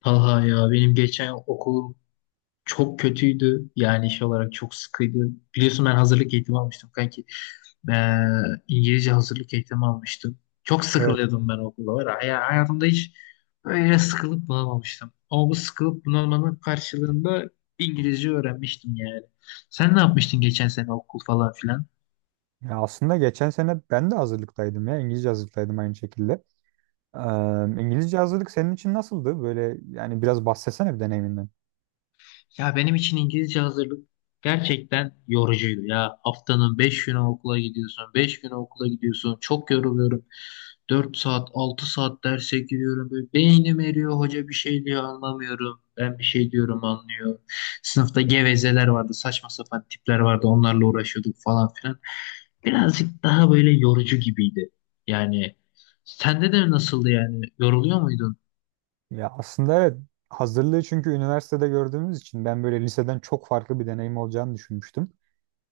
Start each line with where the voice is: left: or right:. left: Talha ya benim geçen okulum çok kötüydü. Yani iş olarak çok sıkıydı. Biliyorsun ben hazırlık eğitimi almıştım kanki. Ee, İngilizce hazırlık eğitimi almıştım. Çok
right: Evet.
left: sıkılıyordum ben okulda var. Ya. Ya hayatımda hiç böyle sıkılıp bunalmamıştım. Ama bu sıkılıp bunalmanın karşılığında İngilizce öğrenmiştim yani. Sen ne yapmıştın geçen sene okul falan filan?
right: Ya aslında geçen sene ben de hazırlıktaydım ya. İngilizce hazırlıktaydım aynı şekilde. Ee, İngilizce hazırlık senin için nasıldı? Böyle yani biraz bahsetsene bir deneyiminden.
left: Ya benim için İngilizce hazırlık gerçekten yorucuydu ya. Haftanın 5 günü okula gidiyorsun, 5 günü okula gidiyorsun. Çok yoruluyorum. 4 saat, 6 saat derse giriyorum. Böyle beynim eriyor, hoca bir şey diyor anlamıyorum. Ben bir şey diyorum anlıyor. Sınıfta gevezeler vardı, saçma sapan tipler vardı. Onlarla uğraşıyorduk falan filan. Birazcık daha böyle yorucu gibiydi. Yani sende de nasıldı yani? Yoruluyor muydun?
right: Ya aslında evet hazırlığı çünkü üniversitede gördüğümüz için ben böyle liseden çok farklı bir deneyim olacağını düşünmüştüm.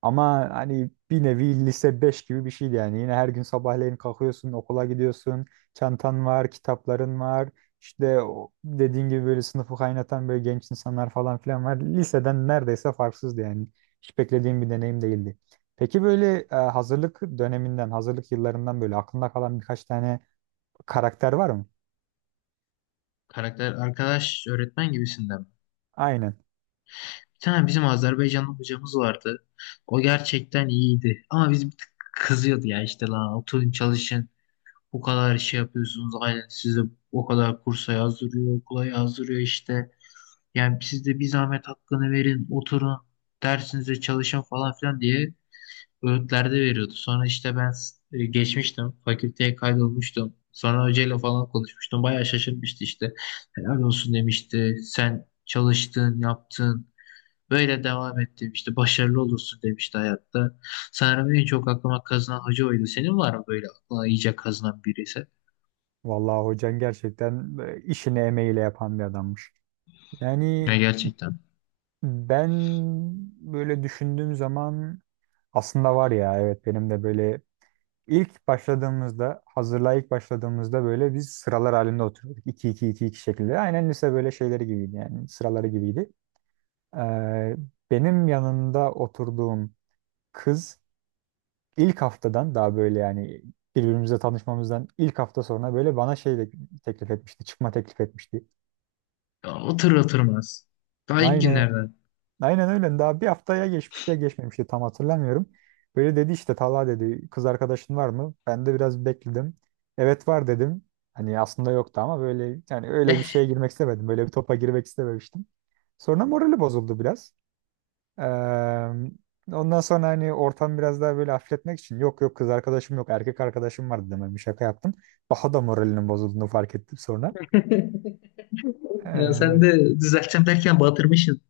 right: Ama hani bir nevi lise 5 gibi bir şeydi yani. Yine her gün sabahleyin kalkıyorsun, okula gidiyorsun, çantan var, kitapların var. İşte o dediğin gibi böyle sınıfı kaynatan böyle genç insanlar falan filan var. Liseden neredeyse farksızdı yani. Hiç beklediğim bir deneyim değildi. Peki böyle hazırlık döneminden, hazırlık yıllarından böyle aklında kalan birkaç tane karakter var mı?
left: Karakter arkadaş öğretmen gibisinden mi?
right: Aynen.
left: Bir tane bizim Azerbaycanlı hocamız vardı. O gerçekten iyiydi. Ama biz bir tık kızıyordu ya işte lan oturun çalışın. Bu kadar şey yapıyorsunuz. Aynen sizi o kadar kursa yazdırıyor, okula yazdırıyor işte. Yani siz de bir zahmet hakkını verin, oturun, dersinize çalışın falan filan diye öğütlerde veriyordu. Sonra işte ben geçmiştim, fakülteye kaydolmuştum. Sonra hocayla falan konuşmuştum. Bayağı şaşırmıştı işte. Helal olsun demişti. Sen çalıştın, yaptın. Böyle devam et demişti. Başarılı olursun demişti hayatta. Sanırım en çok aklıma kazınan hoca oydu. Senin var mı böyle aklına iyice kazınan birisi?
right: Vallahi hocan gerçekten işini emeğiyle yapan bir adammış.
left: Ya
right: Yani
left: gerçekten.
right: ben böyle düşündüğüm zaman aslında var ya, evet benim de böyle ilk başladığımızda hazırlığa ilk başladığımızda böyle biz sıralar halinde oturuyorduk, iki iki iki iki şeklinde. Aynen lise böyle şeyleri gibiydi yani sıraları gibiydi. Ee, benim yanında oturduğum kız ilk haftadan daha böyle yani birbirimize tanışmamızdan ilk hafta sonra böyle bana şey de teklif etmişti. Çıkma teklif etmişti.
left: Ya otur oturmaz. Daha ilk
right: Aynı
left: günlerden.
right: Aynen öyle. Daha bir haftaya geçmişti ya geçmemişti tam hatırlamıyorum. Böyle dedi işte, Talha dedi, kız arkadaşın var mı? Ben de biraz bekledim. Evet var dedim. Hani aslında yoktu ama böyle yani öyle bir şeye girmek istemedim. Böyle bir topa girmek istememiştim. Sonra morali bozuldu biraz. Ee, ondan sonra hani ortam biraz daha böyle hafifletmek için yok yok kız arkadaşım yok, erkek arkadaşım var dedim. Hani bir şaka yaptım. Daha da moralinin bozulduğunu fark ettim sonra.
left: Ya sen
right: Ee,
left: de düzelteceğim derken batırmışsın.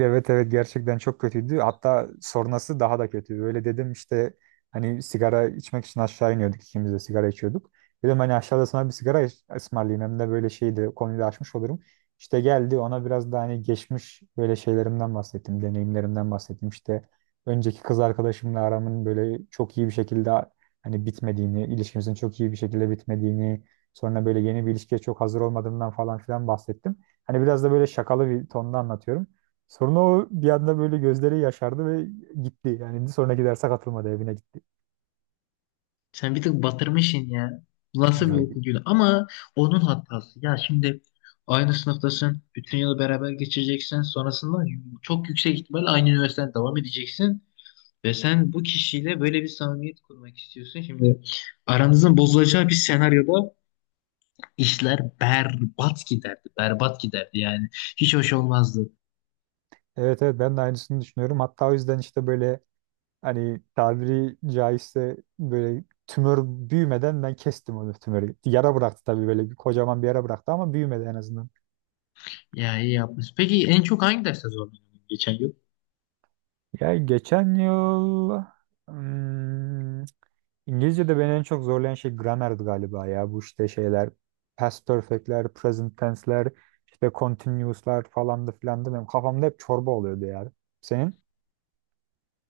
right: Evet evet gerçekten çok kötüydü. Hatta sonrası daha da kötü. Böyle dedim işte hani sigara içmek için aşağı iniyorduk, ikimiz de sigara içiyorduk. Dedim hani aşağıda sana bir sigara ısmarlayayım, hem de böyle şeyi de konuyu da açmış olurum. İşte geldi ona, biraz da hani geçmiş böyle şeylerimden bahsettim, deneyimlerimden bahsettim. İşte önceki kız arkadaşımla aramın böyle çok iyi bir şekilde hani bitmediğini, ilişkimizin çok iyi bir şekilde bitmediğini, sonra böyle yeni bir ilişkiye çok hazır olmadığımdan falan filan bahsettim. Hani biraz da böyle şakalı bir tonda anlatıyorum. Sonra o bir anda böyle gözleri yaşardı ve gitti. Yani sonraki derse katılmadı, evine gitti.
left: Sen bir tık batırmışsın ya. Nasıl bir
right: Ya,
left: okul günü? Ama onun hatası. Ya şimdi aynı sınıftasın. Bütün yılı beraber geçireceksin. Sonrasında çok yüksek ihtimalle aynı üniversiteden devam edeceksin. Ve sen bu kişiyle böyle bir samimiyet kurmak istiyorsun. Şimdi aranızın bozulacağı bir senaryoda işler berbat giderdi. Berbat giderdi yani. Hiç hoş olmazdı.
right: evet evet ben de aynısını düşünüyorum. Hatta o yüzden işte böyle hani tabiri caizse böyle tümör büyümeden ben kestim onu, tümörü. Yara bıraktı tabii, böyle bir kocaman bir yara bıraktı ama büyümedi en azından.
left: Ya iyi yapmış. Peki en çok hangi derste zorlandın geçen yıl?
right: Ya geçen yıl hmm, İngilizce'de beni en çok zorlayan şey gramerdi galiba ya. Bu işte şeyler past perfect'ler, present tense'ler, işte continuous'lar falan da filan da benim kafamda hep çorba oluyordu yani. Senin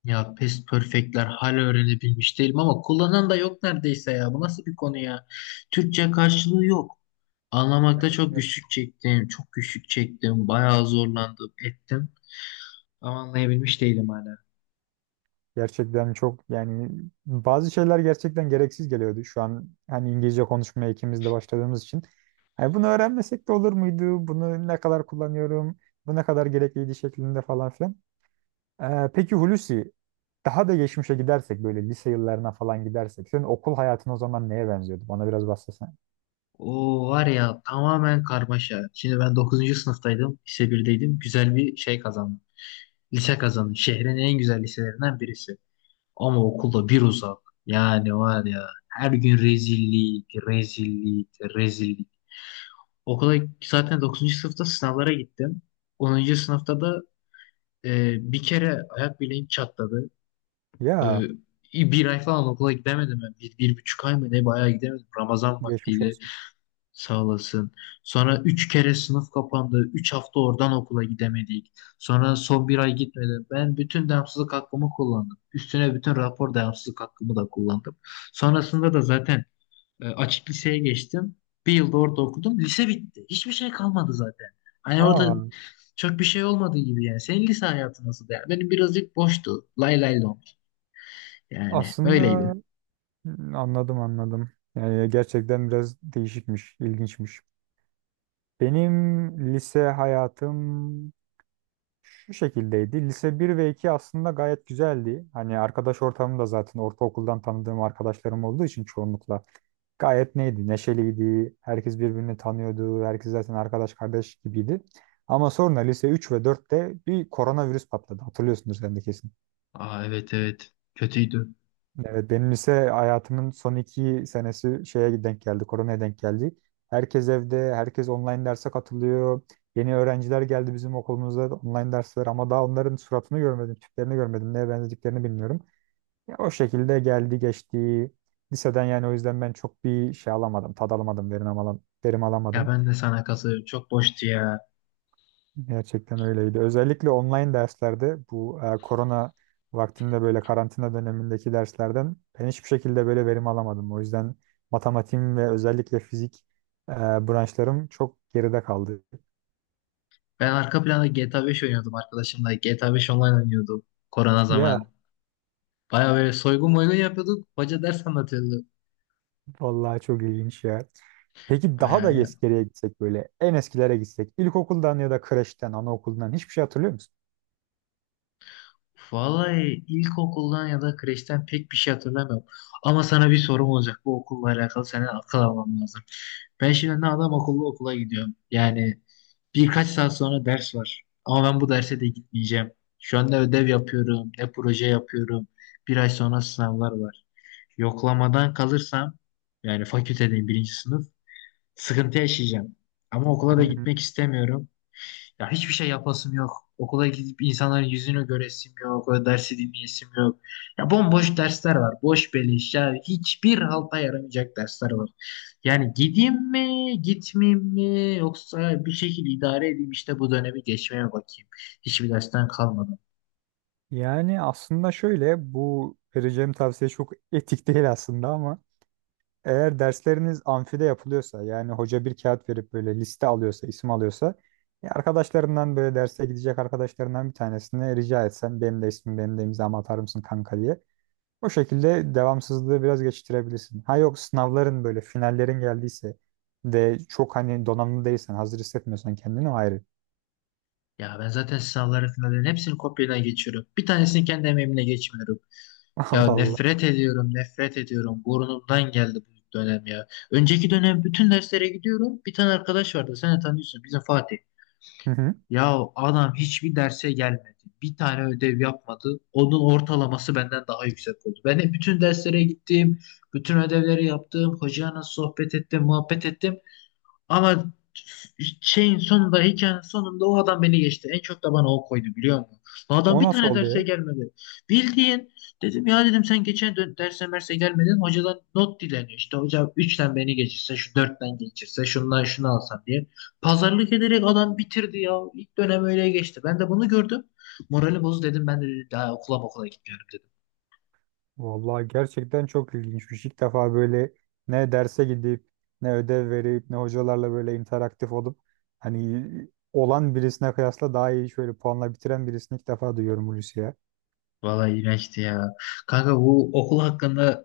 left: Ya past perfect'ler hala öğrenebilmiş değilim ama kullanan da yok neredeyse ya. Bu nasıl bir konu ya? Türkçe karşılığı yok. Anlamakta çok
right: evet.
left: güçlük çektim. Çok güçlük çektim. Bayağı zorlandım, ettim. Ama anlayabilmiş değilim hala.
right: Gerçekten çok yani bazı şeyler gerçekten gereksiz geliyordu şu an. Hani İngilizce konuşmaya ikimiz de başladığımız için. Hani bunu öğrenmesek de olur muydu? Bunu ne kadar kullanıyorum? Bu ne kadar gerekliydi şeklinde falan filan. Peki Hulusi, daha da geçmişe gidersek böyle lise yıllarına falan gidersek senin okul hayatın o zaman neye benziyordu? Bana biraz bahsetsene.
left: O var ya tamamen karmaşa. Şimdi ben dokuzuncu sınıftaydım. Lise 1'deydim. Güzel bir şey kazandım. Lise kazandım. Şehrin en güzel liselerinden birisi. Ama okulda bir uzak. Yani var ya her gün rezillik, rezillik, rezillik. Okula zaten dokuzuncu sınıfta sınavlara gittim. Onuncu sınıfta da bir kere ayak bileğim çatladı. E,
right: Ya
left: Bir ay falan okula gidemedim ben. Bir, bir buçuk ay mı ne bayağı gidemedim. Ramazan
right: geçmiş
left: vaktiydi.
right: olsun.
left: Sağ olasın. Sonra üç kere sınıf kapandı. Üç hafta oradan okula gidemedik. Sonra son bir ay gitmedim. Ben bütün devamsızlık hakkımı kullandım. Üstüne bütün rapor devamsızlık hakkımı da kullandım. Sonrasında da zaten açık liseye geçtim. Bir yılda orada okudum. Lise bitti. Hiçbir şey kalmadı zaten. Hani orada
right: Aa,
left: çok bir şey olmadığı gibi yani. Senin lise hayatı nasıl der? Benim birazcık boştu. Lay lay lom. Yani öyleydi.
right: aslında anladım anladım. Yani gerçekten biraz değişikmiş, ilginçmiş. Benim lise hayatım şu şekildeydi. Lise bir ve 2 aslında gayet güzeldi. Hani arkadaş ortamım da zaten ortaokuldan tanıdığım arkadaşlarım olduğu için çoğunlukla gayet neydi? Neşeliydi. Herkes birbirini tanıyordu. Herkes zaten arkadaş kardeş gibiydi. Ama sonra lise 3 ve dörtte bir koronavirüs patladı. Hatırlıyorsundur sen de kesin.
left: Aa, evet, evet. Kötüydü.
right: Evet, benim lise hayatımın son iki senesi şeye denk geldi. Koronaya denk geldi. Herkes evde. Herkes online derse katılıyor. Yeni öğrenciler geldi bizim okulumuza, online dersler, ama daha onların suratını görmedim, tiplerini görmedim, neye benzediklerini bilmiyorum. Ya o şekilde geldi geçti. Liseden yani, o yüzden ben çok bir şey alamadım, tad alamadım, verim alamadım, verim
left: Ya
right: alamadım.
left: ben de sana katılıyorum. Çok boştu ya.
right: Gerçekten öyleydi. Özellikle online derslerde bu korona vaktinde böyle karantina dönemindeki derslerden ben hiçbir şekilde böyle verim alamadım. O yüzden matematiğim ve özellikle fizik e, branşlarım çok geride kaldı.
left: Ben arka planda GTA 5 oynuyordum arkadaşımla. GTA 5 online oynuyordum korona
right: Ya
left: zamanı. Baya böyle soygun moygun yapıyorduk. Hoca ders anlatıyordu.
right: vallahi çok ilginç ya. Peki
left: Baya
right: daha da
left: ya.
right: geriye gitsek böyle en eskilere gitsek ilkokuldan ya da kreşten, anaokuldan hiçbir şey hatırlıyor musun?
left: Vallahi ilkokuldan ya da kreşten pek bir şey hatırlamıyorum. Ama sana bir sorum olacak. Bu okulla alakalı senin akıl alman lazım. Ben şimdi ne adam akıllı okula gidiyorum. Yani birkaç saat sonra ders var. Ama ben bu derse de gitmeyeceğim. Şu an ne ödev yapıyorum, ne proje yapıyorum. Bir ay sonra sınavlar var. Yoklamadan kalırsam yani fakültedeyim birinci sınıf sıkıntı yaşayacağım. Ama okula da
right: Hmm,
left: gitmek istemiyorum. Ya hiçbir şey yapasım yok. Okula gidip insanların yüzünü göresim yok. O dersi dinleyesim yok. Ya bomboş dersler var. Boş beleş. Ya hiçbir halta yaramayacak dersler var. Yani gideyim mi, gitmeyeyim mi yoksa bir şekilde idare edeyim işte bu dönemi geçmeye bakayım. Hiçbir dersten kalmadım.
right: Yani aslında şöyle, bu vereceğim tavsiye çok etik değil aslında ama eğer dersleriniz amfide yapılıyorsa, yani hoca bir kağıt verip böyle liste alıyorsa, isim alıyorsa, ya arkadaşlarından böyle derse gidecek arkadaşlarından bir tanesine rica etsen benim de ismim, benim de imzamı atar mısın kanka diye. O şekilde devamsızlığı biraz geçiştirebilirsin. Ha yok, sınavların böyle finallerin geldiyse de çok hani donanımlı değilsen, hazır hissetmiyorsan kendini, o ayrı.
left: Ya ben zaten sınavları finallerin hepsini kopyadan geçiyorum. Bir tanesini kendi emeğimle geçmiyorum.
right: Allah
left: Ya
right: Allah.
left: nefret ediyorum, nefret ediyorum. Burnumdan geldi bu dönem ya. Önceki dönem bütün derslere gidiyorum. Bir tane arkadaş vardı, sen de tanıyorsun, bizim Fatih.
right: Hı hı.
left: Ya adam hiçbir derse gelmedi. Bir tane ödev yapmadı. Onun ortalaması benden daha yüksek oldu. Ben de bütün derslere gittim, bütün ödevleri yaptım. Hocayla sohbet ettim, muhabbet ettim. Ama şeyin sonunda hikayenin sonunda o adam beni geçti. En çok da bana o koydu biliyor musun? Bu adam
right: O
left: bir
right: nasıl
left: tane
right: oldu ya?
left: derse gelmedi. Bildiğin dedim ya dedim sen derse merse gelmedin. Hocadan not dileniyor. İşte hoca üçten beni geçirse şu dörtten geçirse şundan şunu alsan diye. Pazarlık ederek adam bitirdi ya. İlk dönem öyle geçti. Ben de bunu gördüm. Moralim bozdu dedim ben de daha okula gitmiyorum dedim.
right: Vallahi gerçekten çok ilginçmiş. İlk defa böyle ne derse gidip ne ödev verip ne hocalarla böyle interaktif olup hani olan birisine kıyasla daha iyi şöyle puanla bitiren birisini ilk defa duyuyorum Hulusi ya.
left: Vallahi iğrençti ya. Kanka bu okul hakkında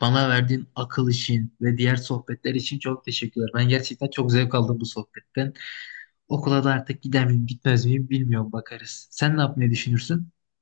left: bana verdiğin akıl için ve diğer sohbetler için çok teşekkürler. Ben gerçekten çok zevk aldım bu sohbetten. Okula da artık gider miyim, gitmez miyim bilmiyorum bakarız. Sen ne yapmayı düşünürsün?